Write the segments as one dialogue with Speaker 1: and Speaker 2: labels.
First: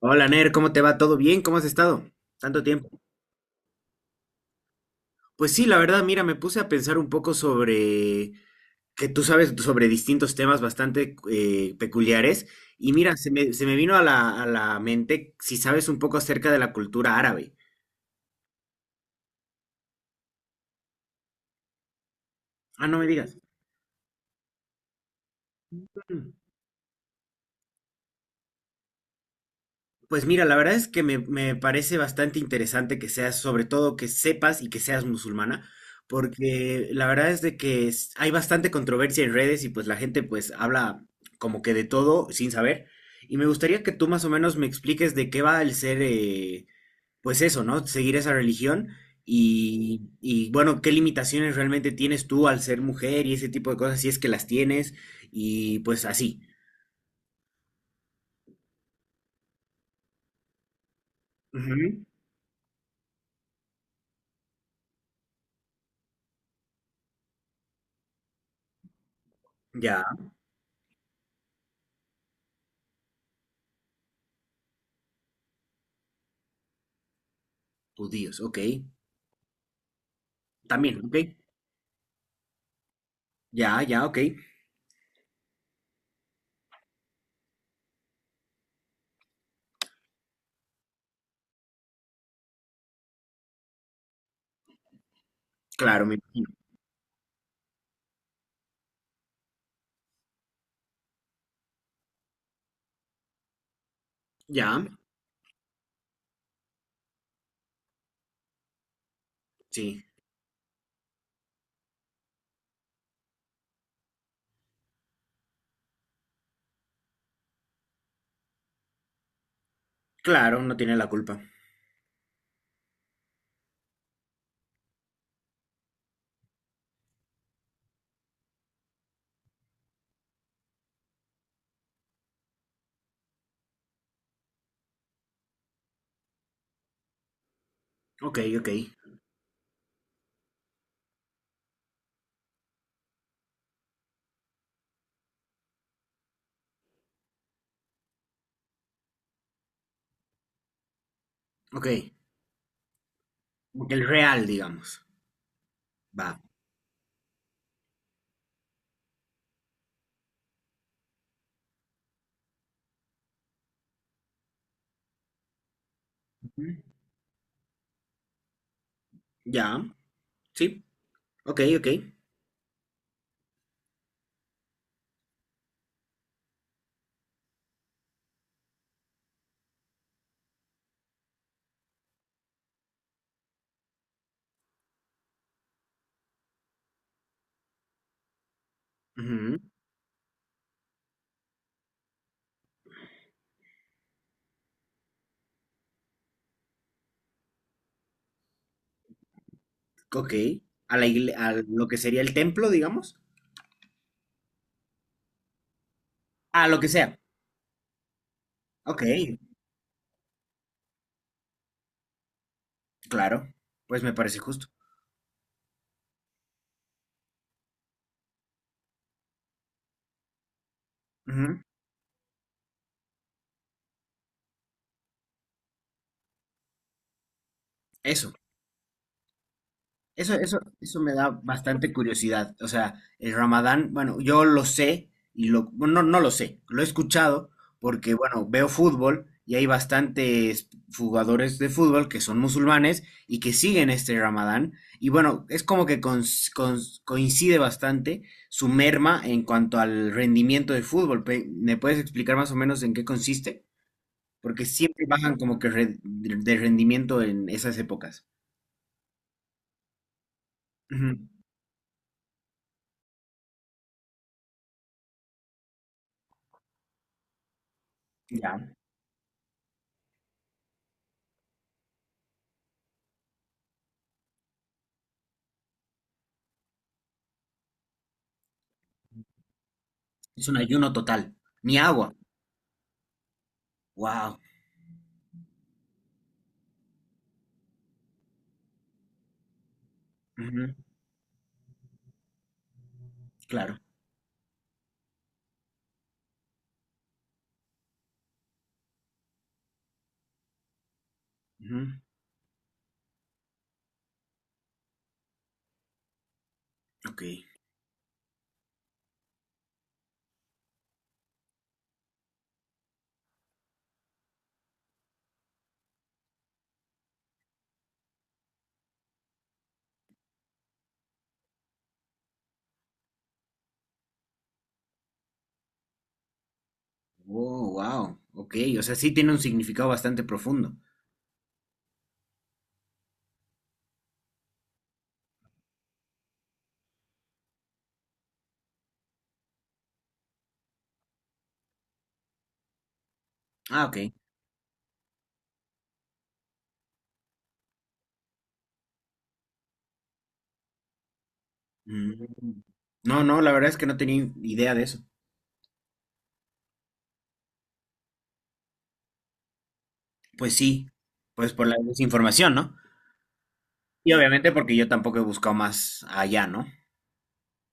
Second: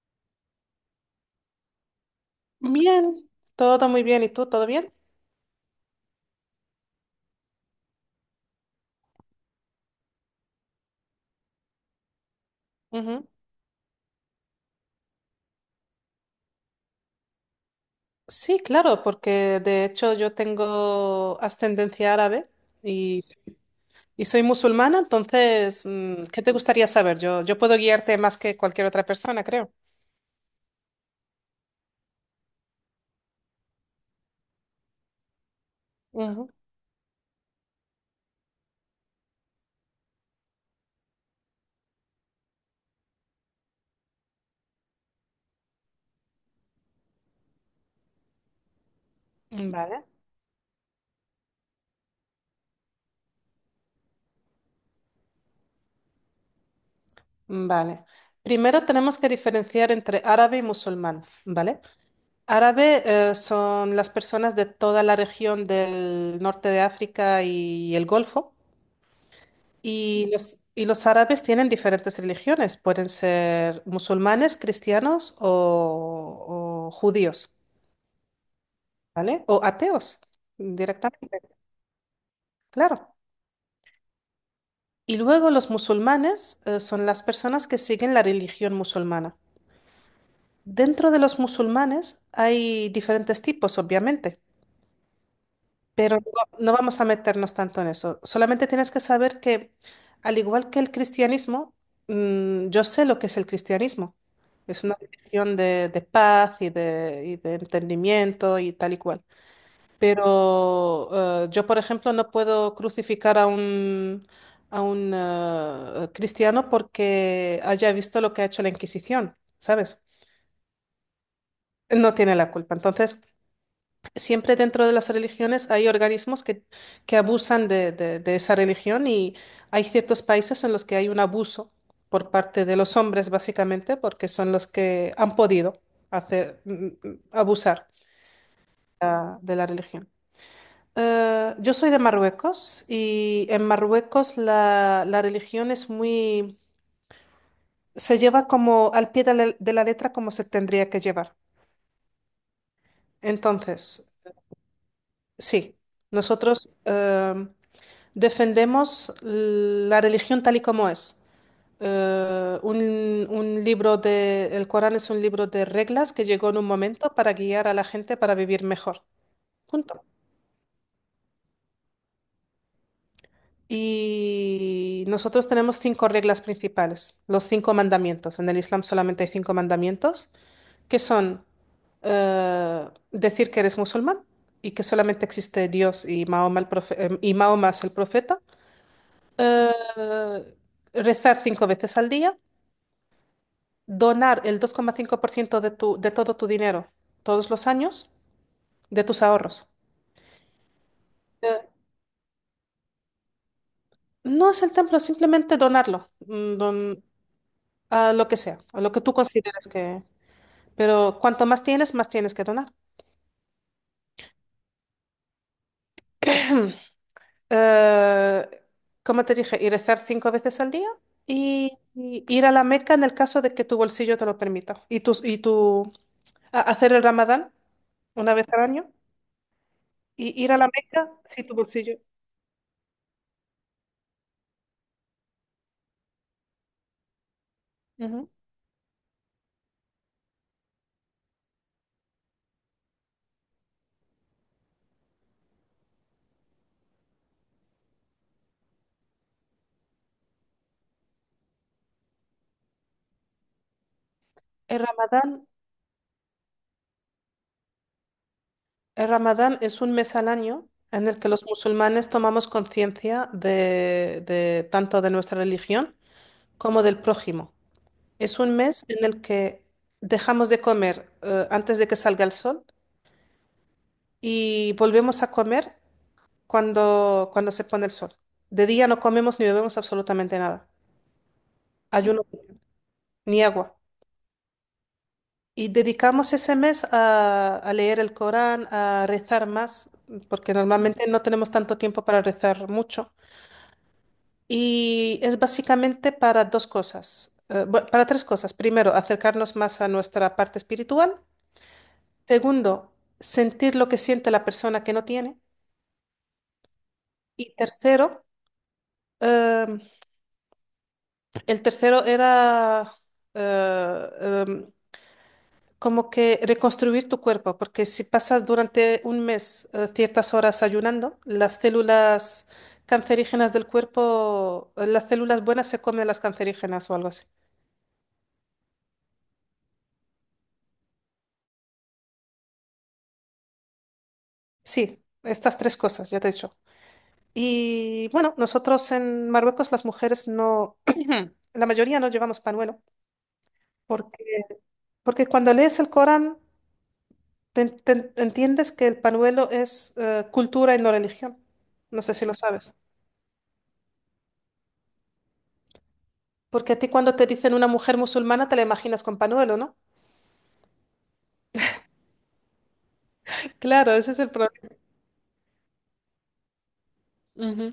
Speaker 1: Hola Ner, ¿cómo te va? ¿Todo bien? ¿Cómo has estado? Tanto tiempo.
Speaker 2: Bien, todo muy bien. ¿Y tú, todo bien?
Speaker 1: Pues sí, la verdad, mira, me puse a pensar un poco sobre que tú sabes sobre distintos temas bastante peculiares y mira,
Speaker 2: Ujú.
Speaker 1: se me vino a a la mente si sabes un poco acerca de la cultura árabe.
Speaker 2: Sí, claro, porque de hecho yo tengo ascendencia árabe
Speaker 1: Ah, no me
Speaker 2: y,
Speaker 1: digas.
Speaker 2: y soy musulmana, entonces, ¿qué te gustaría saber? Yo puedo guiarte más que cualquier otra persona, creo.
Speaker 1: Pues mira, la verdad es que me parece bastante interesante que seas, sobre todo que sepas y que seas musulmana,
Speaker 2: Ujú.
Speaker 1: porque la verdad es de que hay bastante controversia en redes y pues la gente pues habla como que de todo sin saber. Y me gustaría que tú más o menos me expliques de qué va el ser, pues eso, ¿no? Seguir esa religión
Speaker 2: Vale.
Speaker 1: y bueno, qué limitaciones realmente tienes tú al ser mujer y ese tipo de cosas, si es que las tienes y pues así.
Speaker 2: Vale. Primero tenemos que diferenciar entre árabe y musulmán, ¿vale?
Speaker 1: Ujú.
Speaker 2: Árabe, son las personas de toda la región del norte de África y el Golfo.
Speaker 1: Ya,
Speaker 2: Y los árabes tienen diferentes religiones, pueden ser musulmanes, cristianos o judíos,
Speaker 1: judíos, ok.
Speaker 2: ¿vale? O ateos
Speaker 1: También, ok.
Speaker 2: directamente, claro.
Speaker 1: Ya, ya, ok.
Speaker 2: Y luego los musulmanes son las personas que siguen la religión musulmana. Dentro de los musulmanes hay diferentes tipos, obviamente.
Speaker 1: Claro, me
Speaker 2: Pero no,
Speaker 1: imagino.
Speaker 2: no vamos a meternos tanto en eso. Solamente tienes que saber que, al igual que el cristianismo, yo sé lo que es el cristianismo.
Speaker 1: Ya,
Speaker 2: Es una religión de paz y de entendimiento y tal y cual.
Speaker 1: sí.
Speaker 2: Pero yo, por ejemplo, no puedo crucificar a un cristiano porque haya visto lo que ha hecho la Inquisición, ¿sabes?
Speaker 1: Claro, no tiene la culpa.
Speaker 2: No tiene la culpa. Entonces, siempre dentro de las religiones hay organismos que abusan de esa religión y hay ciertos países en los que hay un abuso por parte de los hombres, básicamente, porque son los que han podido hacer, abusar
Speaker 1: Ok, ok,
Speaker 2: de la religión. Yo soy de Marruecos y en Marruecos la, la religión es se lleva como al pie de la letra como se tendría que llevar.
Speaker 1: ok. El
Speaker 2: Entonces,
Speaker 1: real, digamos.
Speaker 2: sí,
Speaker 1: Va.
Speaker 2: nosotros defendemos la religión tal y como es. El Corán es un libro de reglas que llegó en un
Speaker 1: Ujú.
Speaker 2: momento para guiar a la gente para vivir mejor.
Speaker 1: Ya,
Speaker 2: Punto.
Speaker 1: sí. Ok, ok.
Speaker 2: Y nosotros tenemos cinco reglas principales, los cinco mandamientos. En el Islam solamente hay cinco mandamientos, que son decir que eres musulmán y que solamente existe Dios y Mahoma, y Mahoma es el profeta,
Speaker 1: Ujú.
Speaker 2: eh, rezar cinco veces al día donar el 2,5% de todo tu dinero todos los años, de tus ahorros.
Speaker 1: Ok. A la igle- a
Speaker 2: Eh,
Speaker 1: lo que sería el templo, digamos.
Speaker 2: no es el templo, simplemente donarlo,
Speaker 1: A lo que sea.
Speaker 2: a lo que sea, a lo que
Speaker 1: Ok,
Speaker 2: tú consideres que... Pero cuanto más tienes que donar.
Speaker 1: claro. Pues me parece justo.
Speaker 2: Eh, Como te dije, y rezar cinco veces al día
Speaker 1: Ujú.
Speaker 2: y ir a la Meca en el caso de que tu bolsillo te lo permita. Y tus y tu, a- hacer el Ramadán
Speaker 1: Eso.
Speaker 2: una vez al año
Speaker 1: Eso,
Speaker 2: y ir
Speaker 1: eso,
Speaker 2: a la
Speaker 1: eso
Speaker 2: Meca
Speaker 1: me da
Speaker 2: si tu
Speaker 1: bastante
Speaker 2: bolsillo.
Speaker 1: curiosidad. O sea, el Ramadán, bueno, yo lo sé y lo, bueno, no, no lo sé, lo he escuchado porque,
Speaker 2: Ujú.
Speaker 1: bueno, veo fútbol y hay bastantes jugadores de fútbol que son musulmanes y que siguen este Ramadán. Y bueno, es como que coincide bastante su merma en cuanto al rendimiento del fútbol. ¿Me puedes explicar más o menos en qué consiste? Porque
Speaker 2: El
Speaker 1: siempre bajan
Speaker 2: Ramadán
Speaker 1: como que de rendimiento en esas épocas.
Speaker 2: El Ramadán es un mes al año en el
Speaker 1: Ujú.
Speaker 2: que los musulmanes tomamos conciencia de tanto de nuestra religión como del prójimo. Es un
Speaker 1: Ya.
Speaker 2: mes en el que dejamos de comer antes de que salga el sol y volvemos a comer cuando se pone el sol. De día no comemos ni bebemos absolutamente
Speaker 1: Es un
Speaker 2: nada,
Speaker 1: ayuno total. Ni agua.
Speaker 2: ayuno ni agua.
Speaker 1: Wow.
Speaker 2: Y dedicamos ese mes a leer el Corán, a rezar más, porque
Speaker 1: Ujú,
Speaker 2: normalmente no tenemos tanto tiempo para rezar mucho.
Speaker 1: claro.
Speaker 2: Y es básicamente para dos cosas, para tres cosas. Primero, acercarnos más a nuestra parte espiritual.
Speaker 1: Ujú,
Speaker 2: Segundo, sentir lo que siente la persona que no tiene.
Speaker 1: ok.
Speaker 2: Y tercero, em, el tercero era eh, em, como que reconstruir tu cuerpo, porque si pasas durante un mes ciertas horas ayunando, las células cancerígenas del cuerpo, las células buenas se comen las cancerígenas o algo así.
Speaker 1: Oh, wow. Ok. O sea, sí tiene un significado bastante profundo.
Speaker 2: Sí, estas tres cosas, ya te he dicho. Y bueno, nosotros en Marruecos las mujeres no, la mayoría no llevamos panuelo,
Speaker 1: Ah, ok.
Speaker 2: porque, porque cuando lees el Corán entiendes que el panuelo es cultura y no religión. No sé si lo
Speaker 1: Mm.
Speaker 2: sabes.
Speaker 1: No, no, la verdad es que no tenía idea de eso.
Speaker 2: Porque a ti cuando te dicen una mujer musulmana te la imaginas con panuelo, ¿no?
Speaker 1: Pues sí. Pues por la desinformación, ¿no?
Speaker 2: Claro,
Speaker 1: Y
Speaker 2: ese es el
Speaker 1: obviamente
Speaker 2: problema.
Speaker 1: porque yo tampoco he buscado más allá, ¿no?
Speaker 2: Ujú.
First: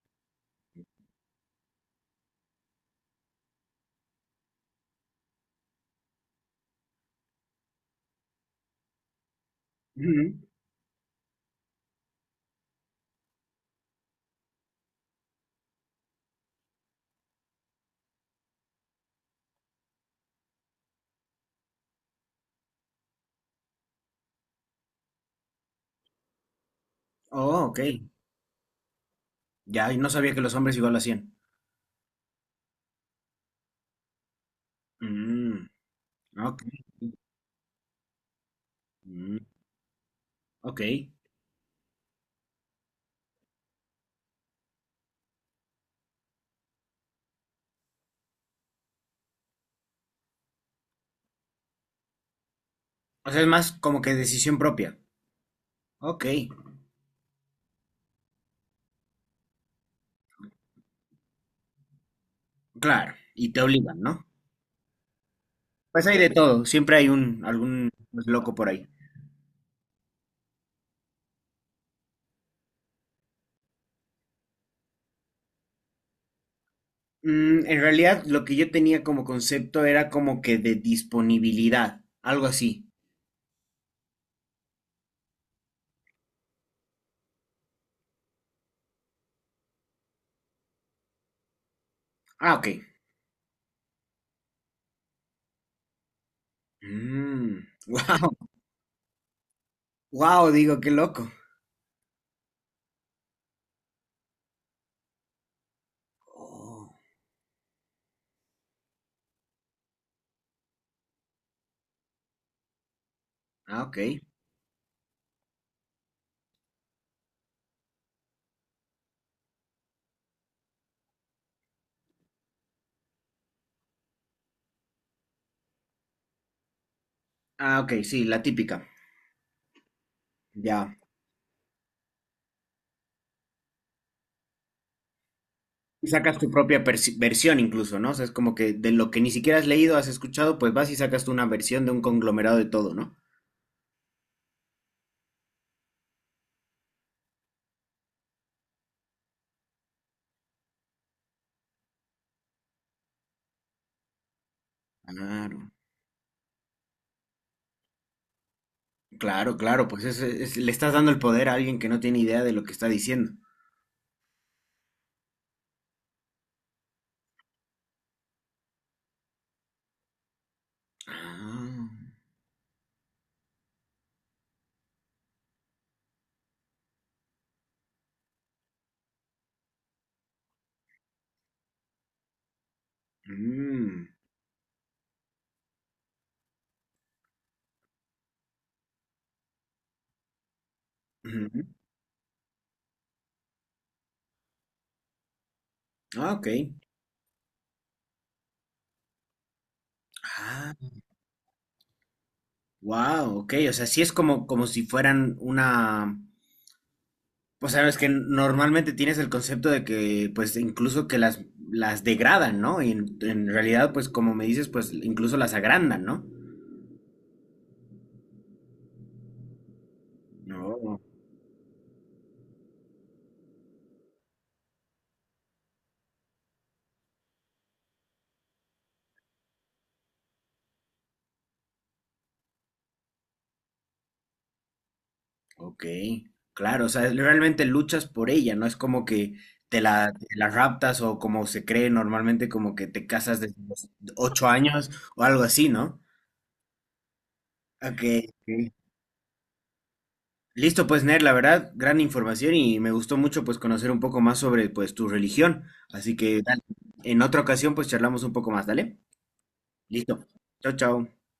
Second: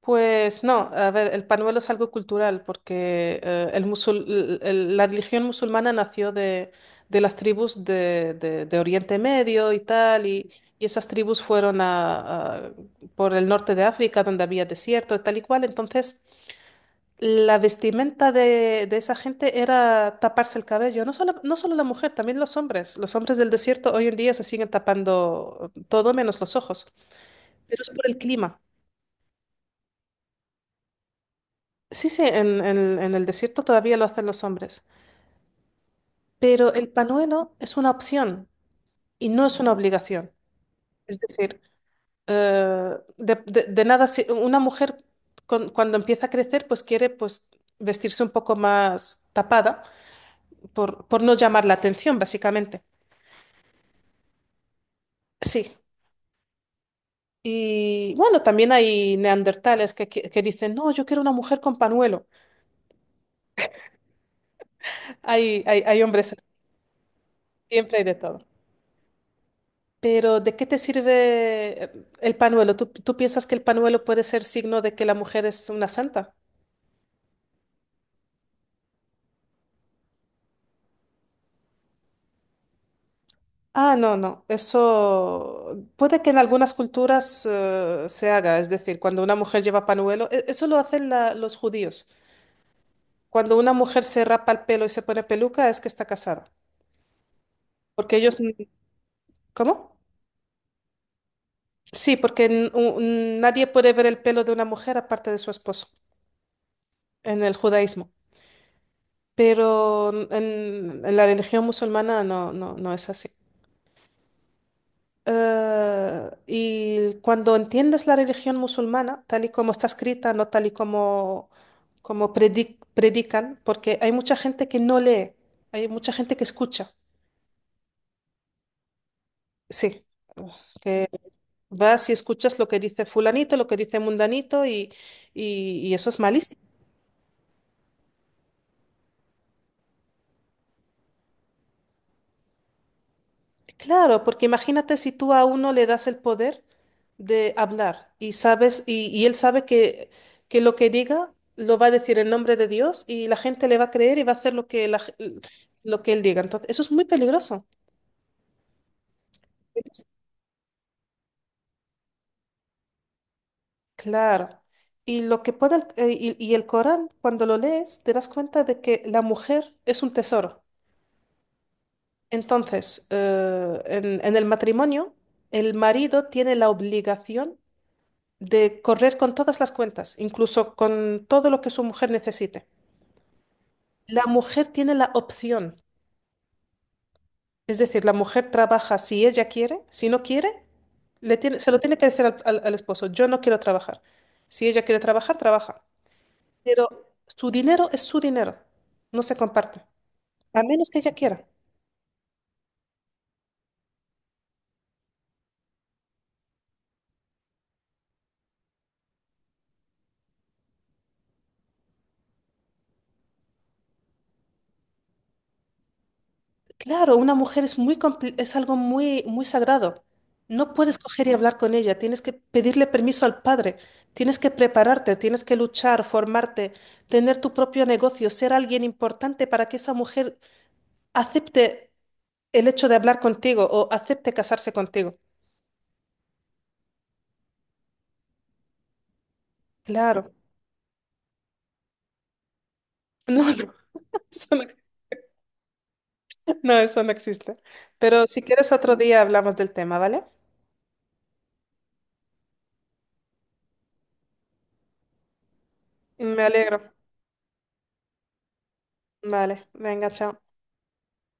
Speaker 2: Pues no, a ver, el pañuelo es algo cultural porque el musul- el- la religión musulmana nació de las tribus de Oriente Medio y tal,
Speaker 1: Ujú.
Speaker 2: y esas tribus fueron por el norte de África donde había desierto y tal y cual, entonces la vestimenta de esa gente era taparse el cabello, no solo, no solo la mujer, también los hombres. Los hombres del desierto hoy en día se siguen tapando todo menos los ojos,
Speaker 1: Oh, ok.
Speaker 2: pero es por el clima.
Speaker 1: Ya, y no sabía que los hombres igual lo hacían.
Speaker 2: Sí, sí, en el desierto todavía lo hacen los hombres,
Speaker 1: Mm, ok.
Speaker 2: pero el panuelo es una opción y
Speaker 1: Mm,
Speaker 2: no es una obligación.
Speaker 1: ok.
Speaker 2: Es decir, de nada, si- una mujer cuando empieza a crecer, pues quiere pues, vestirse un poco más tapada por no llamar la atención, básicamente.
Speaker 1: O sea, es más como que decisión propia.
Speaker 2: Sí.
Speaker 1: Ok.
Speaker 2: Y bueno, también hay neandertales que, que dicen, no, yo quiero una mujer con panuelo.
Speaker 1: Claro, y te obligan, ¿no?
Speaker 2: Hay
Speaker 1: Pues hay de
Speaker 2: hombres,
Speaker 1: todo, siempre hay un algún
Speaker 2: siempre hay de
Speaker 1: pues,
Speaker 2: todo.
Speaker 1: loco por ahí.
Speaker 2: Pero ¿de qué te sirve el panuelo? ¿Tú, tú piensas que el panuelo puede ser signo de que la mujer es una santa?
Speaker 1: Mm, en realidad, lo que yo tenía como concepto era como que de disponibilidad, algo así.
Speaker 2: Ah, no, no. Eso puede que en algunas culturas se haga. Es decir, cuando una mujer lleva panuelo, eso lo hacen los judíos.
Speaker 1: Ah, ok.
Speaker 2: Cuando una mujer se rapa el pelo y se pone peluca es que está casada. Porque
Speaker 1: Wow,
Speaker 2: ellos... ¿Cómo?
Speaker 1: wow, digo, qué loco.
Speaker 2: Sí, porque nadie puede ver el pelo de una mujer aparte de su esposo
Speaker 1: Oh,
Speaker 2: en el judaísmo. Pero en la religión musulmana no, no, no es así.
Speaker 1: ah, ok.
Speaker 2: Y cuando entiendes la religión musulmana, tal y como está escrita, no tal y como predican, porque hay mucha gente que no lee, hay mucha gente que escucha,
Speaker 1: Ah, ok, sí, la típica.
Speaker 2: sí,
Speaker 1: Ya.
Speaker 2: que vas y escuchas lo que dice fulanito, lo que dice mundanito, y
Speaker 1: Y
Speaker 2: eso es
Speaker 1: sacas tu
Speaker 2: malísimo.
Speaker 1: propia versión incluso, ¿no? O sea, es como que de lo que ni siquiera has leído, has escuchado, pues vas y sacas tú una versión de un conglomerado de todo, ¿no?
Speaker 2: Claro, porque imagínate si tú a uno le das el poder de hablar y sabes, y él sabe que lo que diga lo va a decir en nombre de Dios y la gente le va a creer y va a hacer lo que,
Speaker 1: Claro.
Speaker 2: lo que él diga. Entonces, eso es muy peligroso.
Speaker 1: Claro, claro, pues le estás dando el poder a alguien que no tiene idea de lo que está diciendo.
Speaker 2: Claro. Y lo que puede el Corán, cuando lo lees, te das cuenta de que la mujer es un tesoro.
Speaker 1: Ah,
Speaker 2: Entonces, en el matrimonio, el marido tiene la obligación de correr con todas las cuentas, incluso con todo lo que su mujer necesite.
Speaker 1: mm,
Speaker 2: La mujer tiene la opción, es decir, la mujer trabaja si ella quiere, si no quiere,
Speaker 1: ujú.
Speaker 2: se lo tiene que decir al esposo, yo no quiero trabajar. Si ella quiere trabajar, trabaja.
Speaker 1: Ah, ok.
Speaker 2: Pero su dinero es su dinero, no se comparte, a
Speaker 1: Ah,
Speaker 2: menos que ella quiera.
Speaker 1: wow, ok. O sea, sí es como, como si fueran una. O sea, es que normalmente tienes el concepto de que, pues, incluso que las degradan, ¿no? Y en realidad, pues, como me dices, pues, incluso las agrandan, ¿no?
Speaker 2: Claro, una mujer es muy es algo muy muy sagrado. No puedes
Speaker 1: No.
Speaker 2: coger y hablar con ella, tienes que pedirle permiso al padre, tienes que prepararte, tienes que luchar, formarte, tener tu propio negocio, ser alguien importante para que esa mujer acepte el hecho de hablar contigo o acepte casarse contigo.
Speaker 1: Ok, claro, o sea, realmente luchas por ella, no es como que te
Speaker 2: Claro.
Speaker 1: la raptas o como se cree normalmente, como que te casas
Speaker 2: No,
Speaker 1: desde
Speaker 2: no,
Speaker 1: los ocho
Speaker 2: eso no,
Speaker 1: años o algo así, ¿no?
Speaker 2: no, eso no existe.
Speaker 1: Ok,
Speaker 2: Pero si
Speaker 1: ok.
Speaker 2: quieres otro día hablamos del tema, ¿vale?
Speaker 1: Listo, pues Ner, la verdad, gran información y me gustó mucho pues conocer un poco más sobre pues tu religión, así que
Speaker 2: Me
Speaker 1: dale,
Speaker 2: alegro.
Speaker 1: en otra ocasión pues charlamos un poco más, ¿dale?
Speaker 2: Vale, venga,
Speaker 1: Listo,
Speaker 2: chao.
Speaker 1: chao, chao.